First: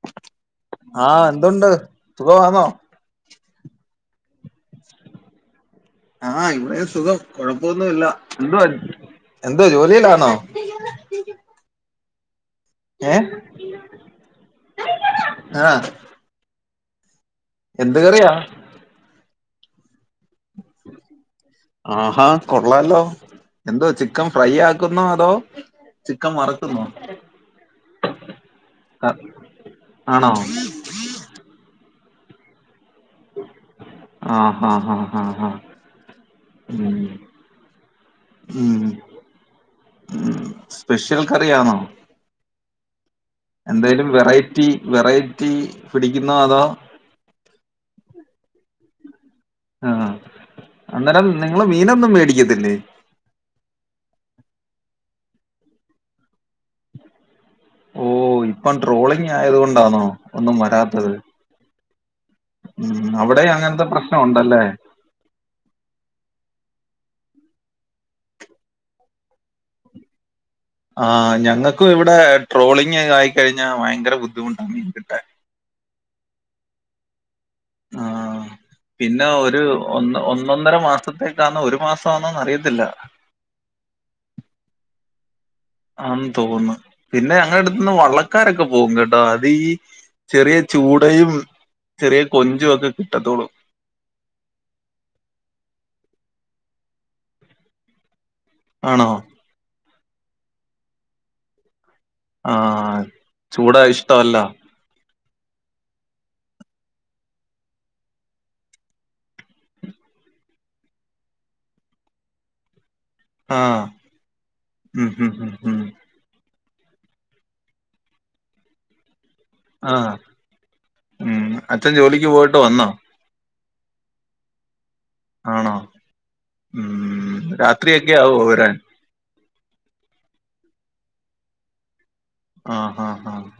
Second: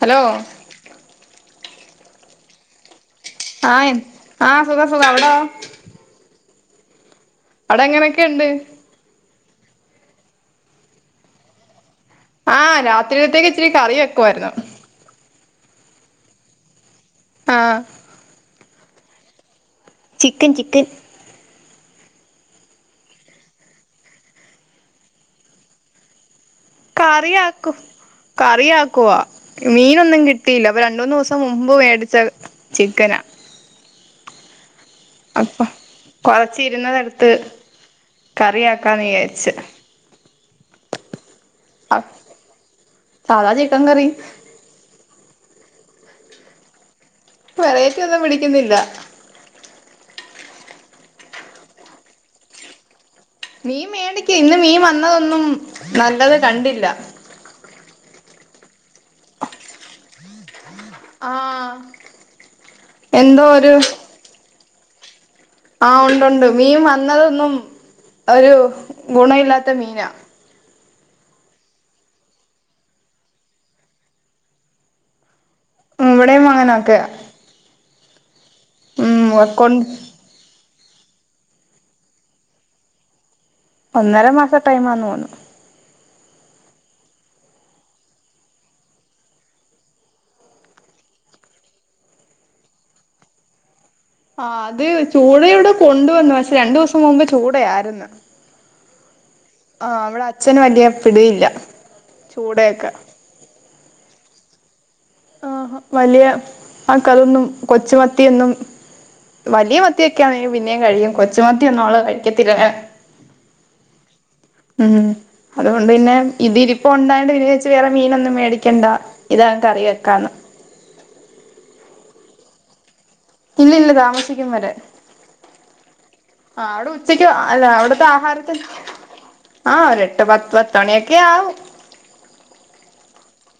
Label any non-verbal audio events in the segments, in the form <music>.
Hello ആഹ എന്തുണ്ട് സുഖവാന്നോ ആയി ആഹ സുഖാ സുഖ അവടോ ആഹ് ഇവിടേം സുഖം അവിടെ കൊഴപ്പൊന്നുല്ല എങ്ങനെയൊക്കെയുണ്ട് എന്തുവായിരുന്ന് എന്തോ ജോലിയിലാണോ <inaudible> ആഹ് രാത്രിത്തേക്ക് ഇച്ചിരി കറി വെക്കുവായിരുന്നു ആഹ ആഹ് എന്ത് കറിയാ ചിക്കൻ ചിക്കൻ ആഹാ കൊള്ളാലോ എന്താ ചിക്കൻ ഫ്രൈ ആക്കുന്നോ അതോ ചിക്കൻ വർക്കുന്നോ കറിയാക്കും കറിയാക്കുവാ മീനൊന്നും ആണോ കിട്ടില്ല ഇപ്പൊ രണ്ട് മൂന്ന് ദിവസം മുമ്പ് മേടിച്ച ചിക്കനാ ആഹ് ആഹ് ആഹ് ആഹ് ആഹ് അപ്പൊ കൊറച്ച് ഉം ഇരുന്നതെടുത്ത് ഉം കറിയാക്കാന്ന് വിചാരിച്ച് ഉം സ്പെഷ്യൽ കറിയാണോ ആ.. എന്തേലും വെറൈറ്റി വെറൈറ്റി പിടിക്കുന്നോ അതോ വെറൈറ്റിയൊന്നും പിടിക്കുന്നില്ല ആഹ് അന്നേരം നിങ്ങള് മീനൊന്നും മേടിക്കത്തില്ലേ മീൻ മേടിക്കും ഇന്ന് മീൻ വന്നതൊന്നും നല്ലത് കണ്ടില്ല ഓഹ് ഇപ്പം ട്രോളിങ്ങായത് കൊണ്ടാണോ ഒന്നും വരാത്തത് ആഹ് ഉം എന്തോ അവിടേം ഒരു അങ്ങനത്തെ പ്രശ്നം ഒണ്ടല്ലേ ആഹ് ഉണ്ടൊണ്ട് മീൻ വന്നതൊന്നും ഒരു ഗുണം ഇല്ലാത്ത മീനാ ആഹ് ഞങ്ങക്കും ഇവിടെ ട്രോളിങ്ങായ് ആയിക്കഴിഞ്ഞാ ഭയങ്കര ബുദ്ധിമുട്ടാ മീൻ കിട്ടാൻ ഉം ഇവിടേം അങ്ങനൊക്കെയാ ആഹ് പിന്നെ ഒരു കൊ ഒന്ന് ഒന്ന് ഒന്നൊന്നര മാസത്തേക്കാന്നോ ഒരു മാസാന്നോന്നറിയത്തില്ല ഒന്നര മാസ ടൈംമാന്ന് തോന്നുന്നു ആംന്ന് തോന്നുന്നു പിന്നെ ഞങ്ങടടുത്ത്ന്ന് വള്ളക്കാരൊക്കെ പോകും കേട്ടോ അത് ഈ ചെറിയ ചൂടയും ചെറിയ കൊഞ്ചുംക്കെ കിട്ടത്തൊള്ളു ആഹ് അത് ചൂടയിവിടെ കൊണ്ടുവന്നു പക്ഷെ രണ്ടു ദിവസം മുമ്പ് ചൂടയാരുന്ന് ആണോ ആഹ് ഇവിടച്ഛന് വലിയ പിടിയില്ല ചൂടയൊക്കെ ആഹ് ചൂട ഇഷ്ടവല്ല ആഹാ വലിയ ആൾക്കാരൊന്നും കൊച്ചുമത്തിയൊന്നും വലിയ മത്തിയൊക്കെയാണെങ്കി പിന്നേം കഴിക്കും കൊച്ചുമത്തിയൊന്നും അവള് കഴിക്കത്തില്ലങ്ങനെ ആ ആഹ് ഉം ഉം ഉം ഉം അതുകൊണ്ട് പിന്നെ ഇതിരി പ്പൊണ്ടായോണ്ട് വിചാരിച്ച് വേറെ മീനൊന്നും മേടിക്കണ്ട ഇതങ്ങ് കറി ആഹ് വെക്കാന്ന് ഉം അച്ഛൻ ജോലിക്ക് പോയിട്ട് വന്നോ ഇല്ലില്ല താമസിക്കും വരാൻ ആണോ ആഹ് അവിടെ ഉച്ചക്ക് ഉം അല്ല അവിടത്തെ രാത്രിയൊക്കെ ആവോ ആഹാരത്തിൽ വരാൻ ആഹ് ഒരെട്ട് പത്ത് പത്ത് മണിയൊക്കെയാവും ആഹ് ആഹ് ആഹ്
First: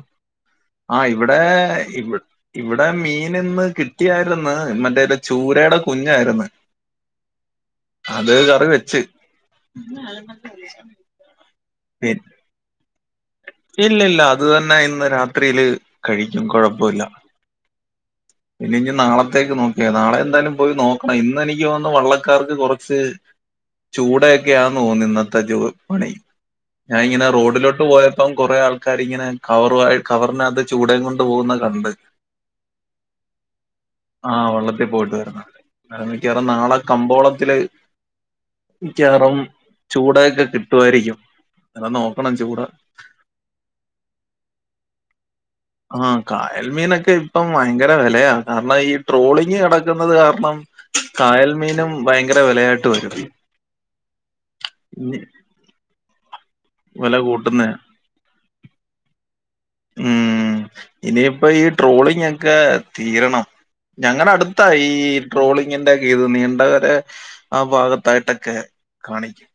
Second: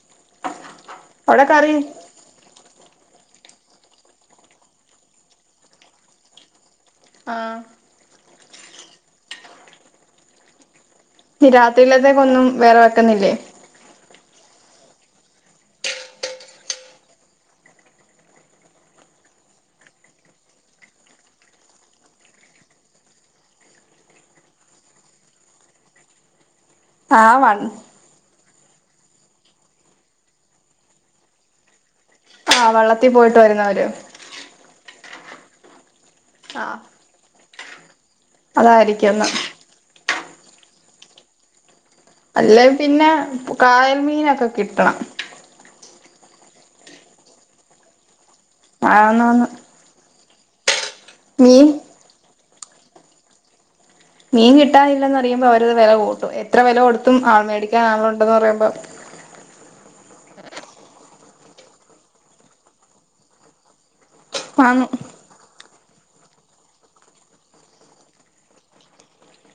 ആഹ് ഇവിടേ അവിടെ കറി ഇവി ഇവിടെ മീനിന്ന് കിട്ടിയാരുന്ന് മറ്റേത് ചൂരേടെ കുഞ്ഞാരുന്ന് ആഹ് അത് കറി വെച്ച് ഇനി പി രാത്രിലത്തേക്കൊന്നും വേറെ വെക്ക്ന്നില്ലേ ഇല്ലില്ല അത് തന്നെ ഇന്ന് രാത്രിയില് കഴിക്കും കൊഴപ്പവില്ല പിന്നെ ഇനി നാളത്തേക്ക് നോക്കിയാ നാളെ എന്തായാലും പോയി നോക്കണം ഇന്ന് എനിക്ക് തോന്നുന്നു വള്ളക്കാർക്ക് കൊറച്ച് ചൂടയൊക്കെയാന്ന് തോന്നുന്നു ഇന്നത്തെ ജോ പണി ഞാൻ ആ ഇങ്ങനെ വൺ റോഡിലോട്ട് പോയ ഇപ്പം കൊറേ ആൾക്കാര് ഇങ്ങനെ കവറുവായി കവറിനാത്ത് ചൂടേം കൊണ്ട് പോകുന്നത് കണ്ട് ആഹ് വള്ളത്തി പോയിട്ട് വരുന്നവര് ആഹ് വള്ളത്തി പോയിട്ട് വരുന്നവര് അന്നേരം മിക്കവാറും ആ നാളെ കമ്പോളത്തില് അതായിരിക്കുംന്ന് മിക്കവാറും ചൂടയക്കെ കിട്ടുവാരിക്കും അന്നേരം നോ അല്ലേ പിന്നെ കായൽ മീനൊക്കെ കിട്ടണം ആഹ് കായൽ മീനൊക്കെ ഇപ്പം ഭയങ്കര വെലയാ കാരണം ഈ അതൊന്ന് ട്രോളിങ്ങ് നട ക്കുന്നത് കാരണം മീൻ കായൽമീനും ഭയങ്കര വെലയായിട്ട് വെരും മീൻ കിട്ടാനില്ലെന്ന് അറിയുമ്പൊ അവരത് വെല കൂട്ടും എത്ര വെല വില കൊടുത്തും ആൾ കൂട്ടുന്ന മേടിക്കാൻ ആളോണ്ടെന്ന് പറയുമ്പൊ ഉം ഇനിയിപ്പം ഈ ട്രോളിങ്ങക്കെ തീരണം ഞങ്ങടെ അടു ത്താ വാങ്ങും ഈ ട്രോളിങ്ങിന്റെ ക്കെ ഇത് നീണ്ടകര ആ ഭാഗത്തായിട്ടൊക്കെ കാണിക്കും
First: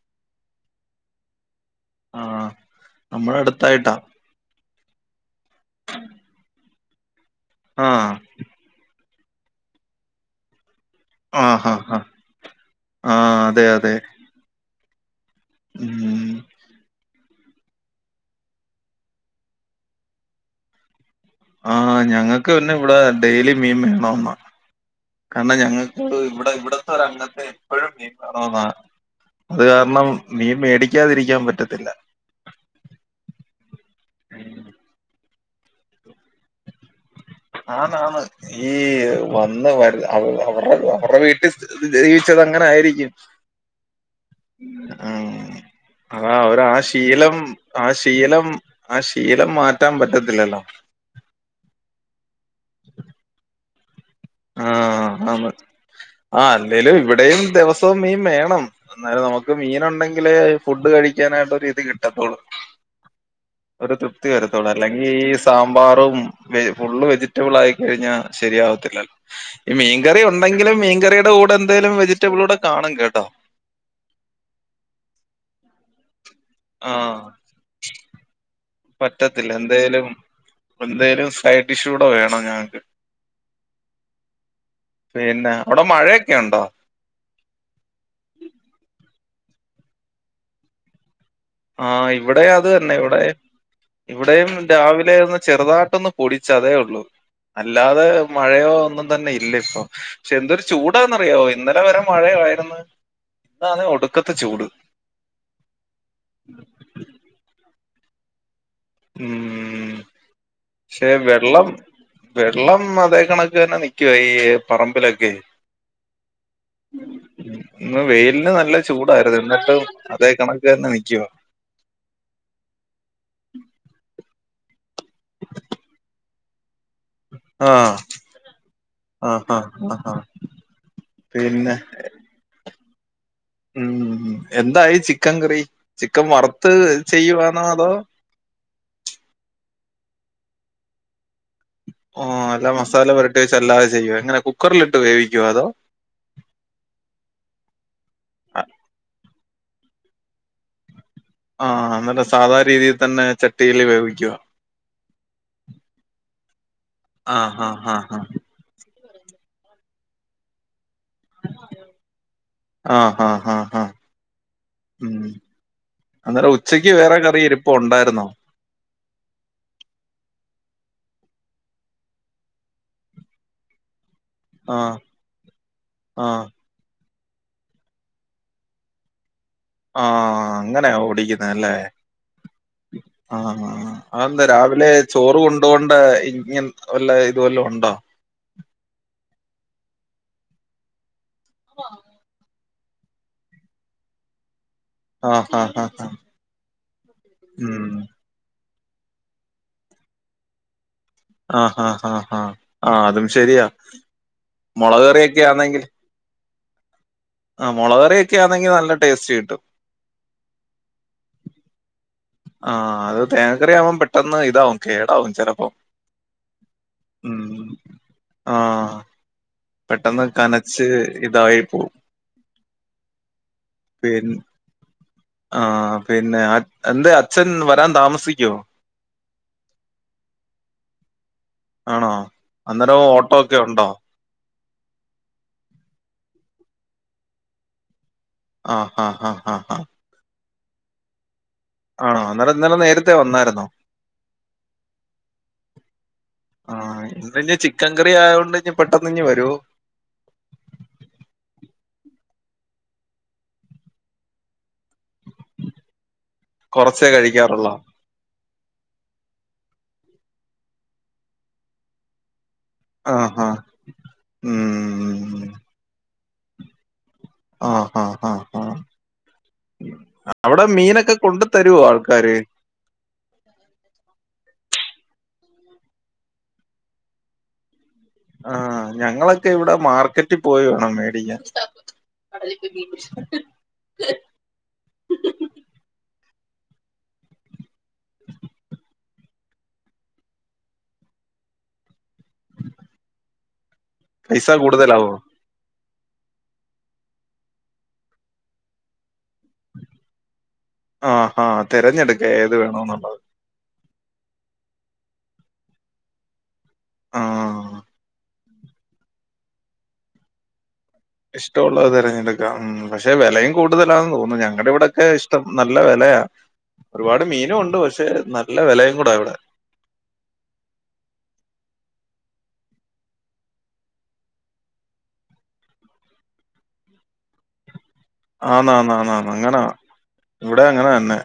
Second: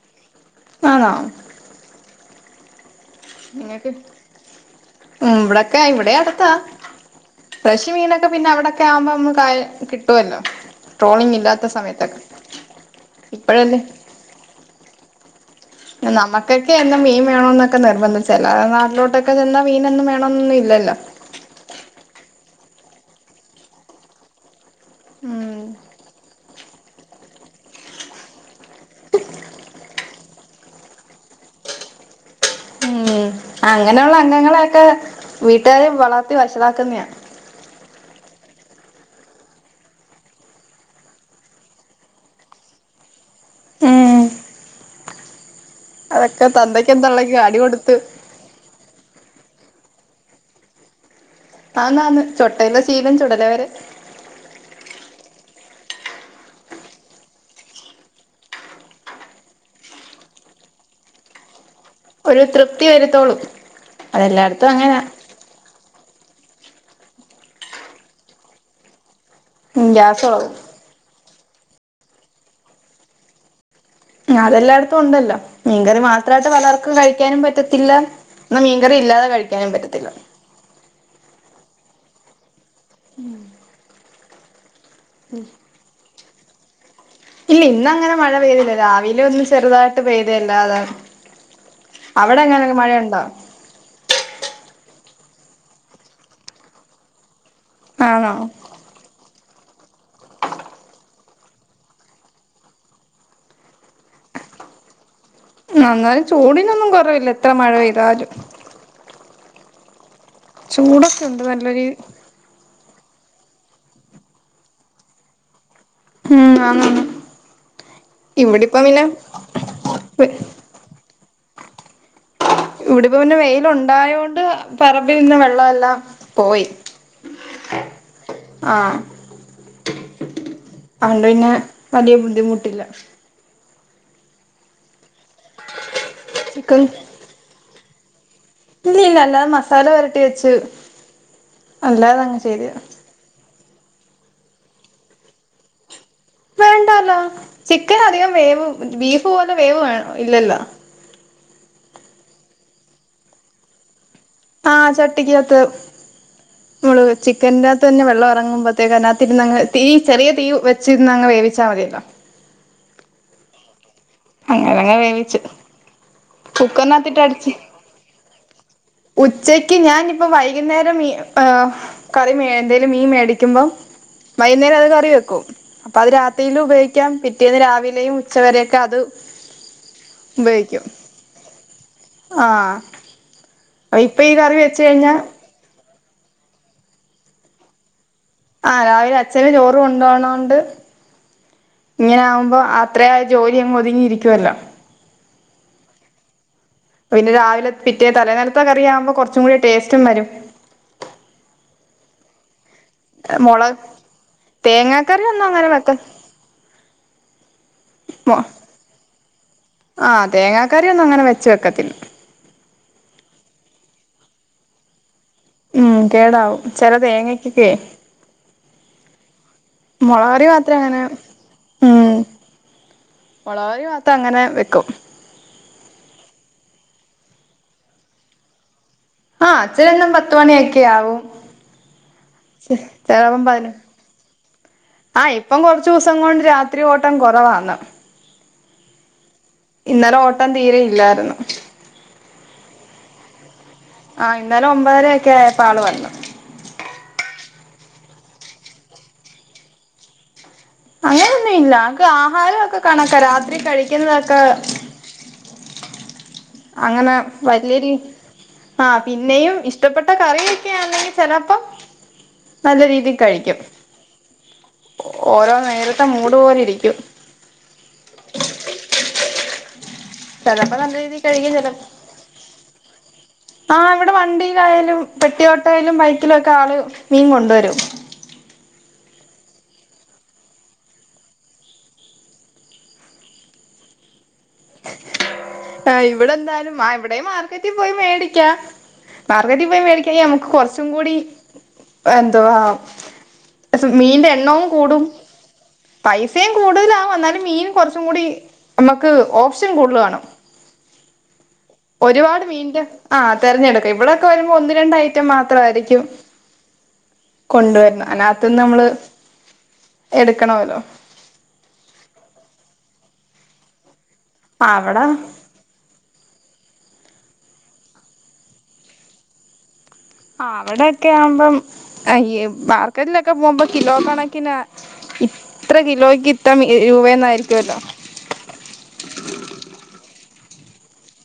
ആണോ ആഹ് നമ്മടെ നിങ്ങക്ക് അടുത്തായിട്ടാ ഉം ഇവിടെക്കെ ഇവിടെ അടുത്താ ഫ്രഷ് ആഹ് മീനൊക്കെ പിന്നെ അവിടൊക്കെ ആവുമ്പോ നമ്മ കായ കിട്ടുവല്ലോ ട്രോളിങ് ഇല്ലാത്ത ആഹ് ആഹ് ആഹ് സമയത്തൊക്കെ ആഹ് അതെ ഇപ്പഴല്ലേ അതെ ഉം നമുക്കൊക്കെ എന്നും മീൻ വേണോന്നൊക്കെ നിർബന്ധം ചില നാട്ടിലോട്ടൊക്കെ ചെന്നാ മീനൊന്നും വേണോന്നൊന്നും ഇല്ലല്ലോ ആഹ് ഞങ്ങക്ക് പിന്നെ ഇവിടെ ഡെയിലി മീൻ വേണോന്നാ കാരണം ഉം ഞങ്ങക്ക് ഇവിടെ ഇവിടത്തെ ഒരു അംഗത്തെ എപ്പഴും മീൻ വേണോന്ന അത് കാരണം മീൻ മേടിക്കാതിരിക്കാൻ പറ്റത്തില്ല ഉം അങ്ങനെയുള്ള അംഗങ്ങളെയൊക്കെ വീട്ടുകാര് വളർത്തി വഷളാക്കുന്നെയാ ആന്ന് ആന്ന് ഈ വന്ന് വരു അവ അവരുടെ അവരടെ വീട്ടി സ്ഥി അവര് ജീവിച്ചത് അങ്ങനെ ആയിരിക്കും ഏഹ് ഉം അതാ അവരാ ആ തന്തയ്ക്കും ശീലം തള്ളയ്ക്കും അടി ആ കൊടുത്ത് ശീലം ആ ശീലം മാറ്റാൻ പറ്റത്തില്ലല്ലോ ആന്നാന്ന് ചൊട്ടയിലെ ശീലം ചുടലവരെ ആഹ് ആന്ന് ആ അല്ലേലും ഇവിടെയും ദിവസവും മീൻ വേണം അന്നേരം നമുക്ക് മീൻ ഉണ്ടെങ്കിലേ ഫുഡ് കഴിക്കാനായിട്ടൊരു ഇത് കിട്ട് ട്ടത്തൊള്ളൂ ഒരു തൃപ്തി വരുത്തോളൂ ഒരു തൃപ്തി വരത്തൊള്ളൂ അതെല്ലായിടത്തും അങ്ങനാ അല്ലെങ്കി ഈ സാമ്പാറും വെ ഫുള്ള് വെജിറ്റബിൾ ആയി കഴിഞ്ഞാ ശരിയാവത്തില്ലലോ ഈ മീൻകറി ഗ്യാസ് ഒളകും ഉണ്ടെങ്കിലും മീൻകറിയുടെ കൂടെ എന്തെലും വെജിറ്റബിൾ കൂടെ കാണും കേട്ടോ ഉം അതെല്ലാടത്തും ഉണ്ടല്ലോ മീൻകറി മാത്രമായിട്ട് ആ പലർക്കും കഴിക്കാനും പറ്റത്തില്ല എന്ന മീൻകറി ഇല്ലാതെ കഴിക്കാനും പറ്റത്തില്ല അപ്പം എന്തേലും സൈഡ് ഡിഷ് കൂടെ വേണം ഞങ്ങക്ക് ഉം പിന്നെ അവിടെ മഴയൊക്കെ ഉണ്ടോ ഇല്ല ഇന്നങ്ങനെ മഴ പെയ്തില്ല രാവിലെ ഒന്ന് ചെറുതായിട്ട് പെയ്ത അല്ലാതെ ആഹ് ഇവിടെം അത് തന്നെ ഇവിടെ ഇവിടെയും രാവിലെ ഒന്ന് ചെറുതാട്ടൊന്ന് പൊടിച്ച് അതെ ഉള്ളു അല്ലാതെ ആണോ മഴയോ ഒന്നും തന്നെ ഇല്ല ഇപ്പം പക്ഷെ എന്തൊരു ചൂടാന്നറിയോ ഇന്നലെ വരെ മഴയായിരുന്ന് ഇന്ന് ആന്നേ ഒടുക്കത്തെ ചൂട് എന്നാലും ചൂടിനൊന്നും കുറവില്ല എത്ര മഴ പെയ്താലും ഉം പക്ഷേ ചൂടൊക്കെ ഉണ്ട് വെള്ളം നല്ലൊരു വെള്ളം അതേ കണക്ക് തന്നെ നിക്കുവാ ഈ പറമ്പിലൊക്കെ ഉം ആന്നാന്ന് ഇന്ന് വെയിലിന് നല്ല ഇവിടിപ്പം പിന്നെ ചൂടായിരുന്നു ഇന്നത്തെ അതേ കണ തന്നെ നിക്കുവാ ഇവിടിപ്പോ പിന്നെ വെയിൽ ഉണ്ടായോണ്ട് പറമ്പിൽ നിന്ന വെള്ളം എല്ലാം പോയി ആഹ് ആഹ് ആഹ് ആഹ് ആഹ് അതോണ്ട് പിന്നെ വല്യ ബുദ്ധിമുട്ടില്ല ഉം എന്തായി ചിക്കൻ കറി ചിക്കൻ വറുത്ത് ചിക്കൻ ചെയ്യുവാന്നോ അതോ ഇല്ലല്ല അല്ലാതെ മസാല പൊരട്ടി വെച്ചു അല്ലാതെ അങ്ങ് ചെയ്ത ച്ച് അല്ലാതെ ചെയ്യോ എങ്ങനെ കുക്കറിലിട്ട് വേവിക്കോ അതോ വേണ്ടാലോ ചിക്കൻ അധികം ആ വേവ് ബീഫ് പോലെ വേവ് ഇല്ലല്ലോ ആഹ് എന്നിട്ട് സാധാ രീതിയിൽ തന്നെ ചട്ടിയിൽ വേവിക്കോ ആഹ് ചട്ടിക്കകത്ത് നമ്മള് ആ ചിക്കന്റെ ഹാ അകത്ത് ഹാ തന്നെ ഹാ വെള്ളം ഇറങ്ങുമ്പോ അയിനകത്തിര്ന്നങ്ങ് തീ ചെറിയ തീ വച്ചിന്നങ്ങ് വേവിച്ചാ മതില്ലോ ആഹ് ഹാ ഹാ ഹാ അങ്ങനങ്ങ് ഉം വേവിച്ച് അന്നേരം ഉച്ചക്ക് വേറെ കുക്കറിനകത്തിട്ട് കറി അടച്ച് ഇരിപ്പ് ഉണ്ടായിരുന്നോ ഉച്ചക്ക് ഞാനിപ്പം വൈകുന്നേരം ഈ കറി മേ എന്തേലും മീൻ മേടിക്കുമ്പോ ആ വൈകുന്നേരം അത് കറി വെക്കും അപ്പൊ അത് ആ രാത്രീല് ഉപയോഗിക്ക ക്കാം പിറ്റേന്ന് രാവിലെയും ഉച്ചവരെയൊക്കെ അത് ആഹ് ഉപയോഗിക്കും അങ്ങനെയ ഒടി ആഹ് ആഹ് അപ്പൊ ഇപ്പൊ ഈ അതെന്താ കറി വെച്ച് രാവിലെ കഴിഞ്ഞാ ചോറ് കൊണ്ടു പോവേണ്ട ഇങ്ങ വല്ല ഇത് വല്ലും ഉണ്ടോ ആഹ് രാവിലെ അച്ഛൻ ചോറ് കൊണ്ടോണോണ്ട് ഇങ്ങനെ ആകുമ്പോ അത്രേയും ജോലി അങ്ങ് ഒതുങ്ങിയിരിക്കുമല്ലോ ആഹ് ആഹ് ആഹ് പിന്നെ രാവിലെ ഉം പിറ്റേ തലനിലത്തെ കറിയാവുമ്പോ കുറച്ചും കൂടി ടേസ്റ്റും വരും ആഹ് ഹ ഹാ ഹാ ആഹ് അതും ശരിയാ മുളക് മുളക് തേങ്ങാക്കറി കറിയൊക്കെ ഒന്നും അങ്ങനെ ആന്നെങ്കിൽ വെക്ക ആ മുളക് കറിയൊക്കെ ആണെങ്കിൽ നല്ല ടേസ്റ്റ് കിട്ടും ആ തേങ്ങാക്കറി ഒന്നും അങ്ങനെ വെച്ച് വെക്കത്തില്ല ആഹ് അത് തേങ്ങക്കറി ആവുമ്പോം പെട്ടെന്ന് ഇതാവും കേടാവും ചിലപ്പോ ഉം കേടാവും ചെല തേങ്ങക്കക്കെ ആഹ് പെട്ടെന്ന് മുളക് കറി മാത്രേ കനച്ച് അങ്ങനെ ഇതായി പോവും ഉം മുളക് കറി മാത്രം പിൻ അങ്ങനെ വെക്കും ആഹ് പിന്നെ എന്തെ അച്ഛൻ വരാൻ താമസിക്കുവോ ആഹ് അച്ഛനെന്നും പത്ത് മണിയൊക്കെ ആവും ആണോ? അന്നേരം ഓട്ടോ ചെലേപ്പം ഒക്കെ പതിനൊന്ന് ഉണ്ടോ? ആഹ് ഇപ്പം കൊറച്ച് ദിവസം കൊണ്ട് രാത്രി ഓട്ടം കുറവാന്ന് ആഹ് ആ ആ ഹാ ഇന്നലെ ഓട്ടം തീരെ ഇല്ലായിരുന്നു ആണോ അന്നേരം ഇന്നലെ നേരത്തെ വന്നായിരുന്നോ ആഹ് ഇന്നലെ ഒമ്പതര ഒക്കെ ആയപ്പോ ആള് വന്നു ആ ഇന്നിനി ചിക്കൻ കറി ആയോണ്ട് ഇഞ്ഞി പെട്ടെന്ന് ഇങ്ങ് വരൊ അങ്ങനൊന്നും ഇല്ല അതാക്കെ ആഹാരമൊക്കെ കണക്ക രാത്രി കഴിക്കുന്നതൊക്കെ കൊറച്ചേ അങ്ങനെ കഴിക്കാറുള്ളൂ വല്ല്യേ രീതി ആഹ് പിന്നെയും ഇഷ്ടപ്പെട്ട കറിയൊക്കെ ആണെങ്കി ചെലപ്പോ നല്ല രീതി ആഹാ കഴിക്കും ഉം ഓരോ നേരത്തെ മൂട് പോലെ ഇരിക്കും ആഹ് ആഹ് ആഹ് ആഹ് അവിടെ ചിലപ്പോ നല്ല മീനൊക്കെ രീതിൽ കൊണ്ട് കഴിക്കും തരുവോ ആൾക്കാര് ആഹ് ഇവിടെ വണ്ടിയിലായാലും പെട്ടിയോട്ടയിലും ബൈക്കിലൊക്കെ ആള് മീൻ കൊണ്ട് വരും. ആഹ് ഞങ്ങളൊക്കെ ഇവിടെ മാർക്കറ്റിൽ പോയി വേണം മേടിക്കാൻ. <inaudible> ആഹ് ഇവിടെ എന്താലും ആഹ് ഇവിടെയും മാർക്കറ്റിൽ പോയി മേടിക്കാ മാർക്കറ്റിൽ പോയി മേടിക്കാണെങ്കിൽ നമുക്ക് കുറച്ചും കൂടി എന്തുവാ മീനിന്റെ പൈസ എണ്ണവും കൂടും കൂടുതലാവോ പൈസയും കൂടുതലാവും എന്നാലും മീൻ കുറച്ചും കൂടി നമ്മുക്ക് ഓപ്ഷൻ കൂടുതൽ കാണും ആഹാ തിരഞ്ഞെടുക്ക ഏത് വേണോന്നുള്ളത്. തിരഞ്ഞെടുക്ക ഇവിടൊക്കെ വരുമ്പോ ഒന്ന് രണ്ട് ഐറ്റം മാത്രവായിരിക്കും, ആഹ് കൊണ്ടുവരണെ അതിനാത്തൂന്ന് നമ്മള് എടുക്കണല്ലോ ഇഷ്ടമുള്ളത് തിരഞ്ഞെടുക്ക ഉം പക്ഷെ വിലയും കൂടുതലാന്ന് തോന്നുന്നു ഞങ്ങടെ അവിടെ ഇവിടൊക്കെ ഇഷ്ട നല്ല വെലയാ ഒരുപാട് മീനും ഉണ്ട് പക്ഷെ നല്ല വെലയും കൂടാ ഇവിടെ ആ അവിടൊക്കെ ആവുമ്പം ഈ മാർക്കറ്റിലൊക്കെ പോകുമ്പോ കിലോ കണക്കിനാ, ഇത്ര കിലോയ്ക്ക് ഇത്ര മി രൂപയെന്നായിരിക്കോല്ലോ ആന്നാ ന്നാ ന്നാ അങ്ങനാ ഇവിടെ അങ്ങനെ തന്നെ,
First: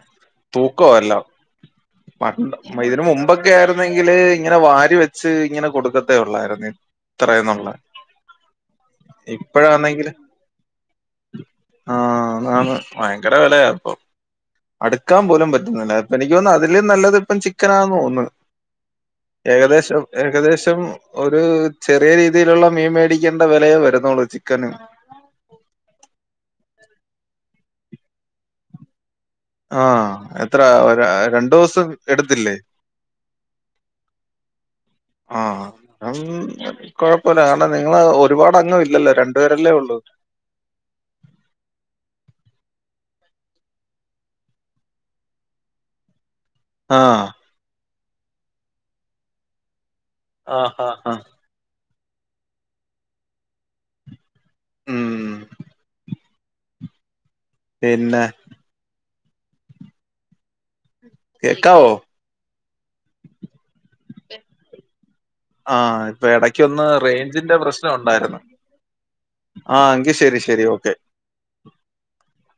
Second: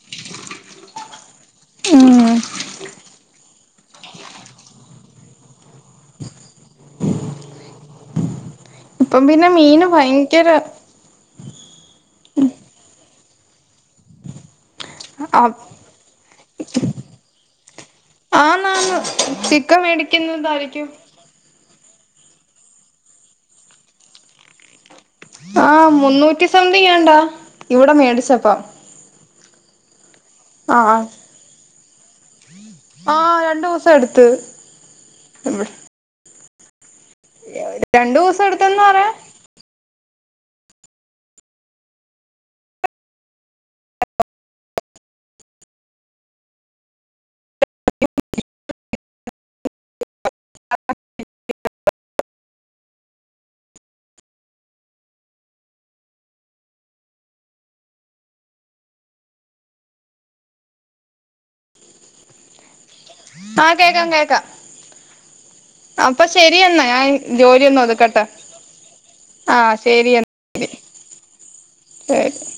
തൂക്കവാ എല്ലാം പ ഇതിന് മുമ്പൊക്കെ ആയിരുന്നെങ്കില് ഇങ്ങനെ വാരി വെച്ച് ഇങ്ങനെ കൊടുക്ക തൊള്ളായിരുന്നു ഇത്രേന്നുള്ള ഇപ്പഴാന്നെങ്കില് കേര ആഹ് ആന്ന് ആന്ന് ഭയങ്കര വെലയ ഇപ്പൊ അടുക്കാൻ പോലും പറ്റുന്നില്ല ഇപ്പ എനിക്ക് തോന്നുന്ന് അതിലും നല്ലത് ഇപ്പം ചിക്കനാണെന്ന് തോന്നുന്നു. ആന്നാന്ന് ചിക്കൻ ഏകദേശം ഏകദേശം മേടിക്കുന്നതായിരിക്കും ഒരു ചെറിയ രീതിയിലുള്ള മീൻ മേടിക്കേണ്ട വിലയേ വെരുന്നൊള്ളൂ ചിക്കന്, ആഹ് മുന്നൂറ്റി സംതിങ്ങാണ്ടാ ഇവിടെ മേടിച്ചപ്പം ആഹ് അഹ് അത്രാ ആ രണ്ടു ദിവസം എടുത്തില്ലേ? ആ രണ്ടു ദിവസം എടുത്ത് ആഹ് അതൊന്നും കൊഴപ്പല്ല കാരണം നിങ്ങള് രണ്ടു ദിവസം ഒരുപാട് എടുത്തന്ന് അംഗം പറയാ ഇല്ലല്ലോ രണ്ട് പേരല്ലേ ഉള്ളൂ ആഹ് ആഹ് ആഹ് ഹാഹ് ഉം പിന്നെ കേക്കാവോ? ആഹ് കേക്കാം കേക്കാം ആഹ് അപ്പൊ ഇപ്പൊ ശരിയെന്നാ എടക്കൊന്ന് ഞാൻ റേഞ്ചിന്റെ ജോലിയൊന്ന് പ്രശ്നം ഒതുക്കട്ടെ ഒണ്ടായിരുന്നു. ആഹ് എങ്കി ശരി ശരി ഓക്കെ <unintelligible>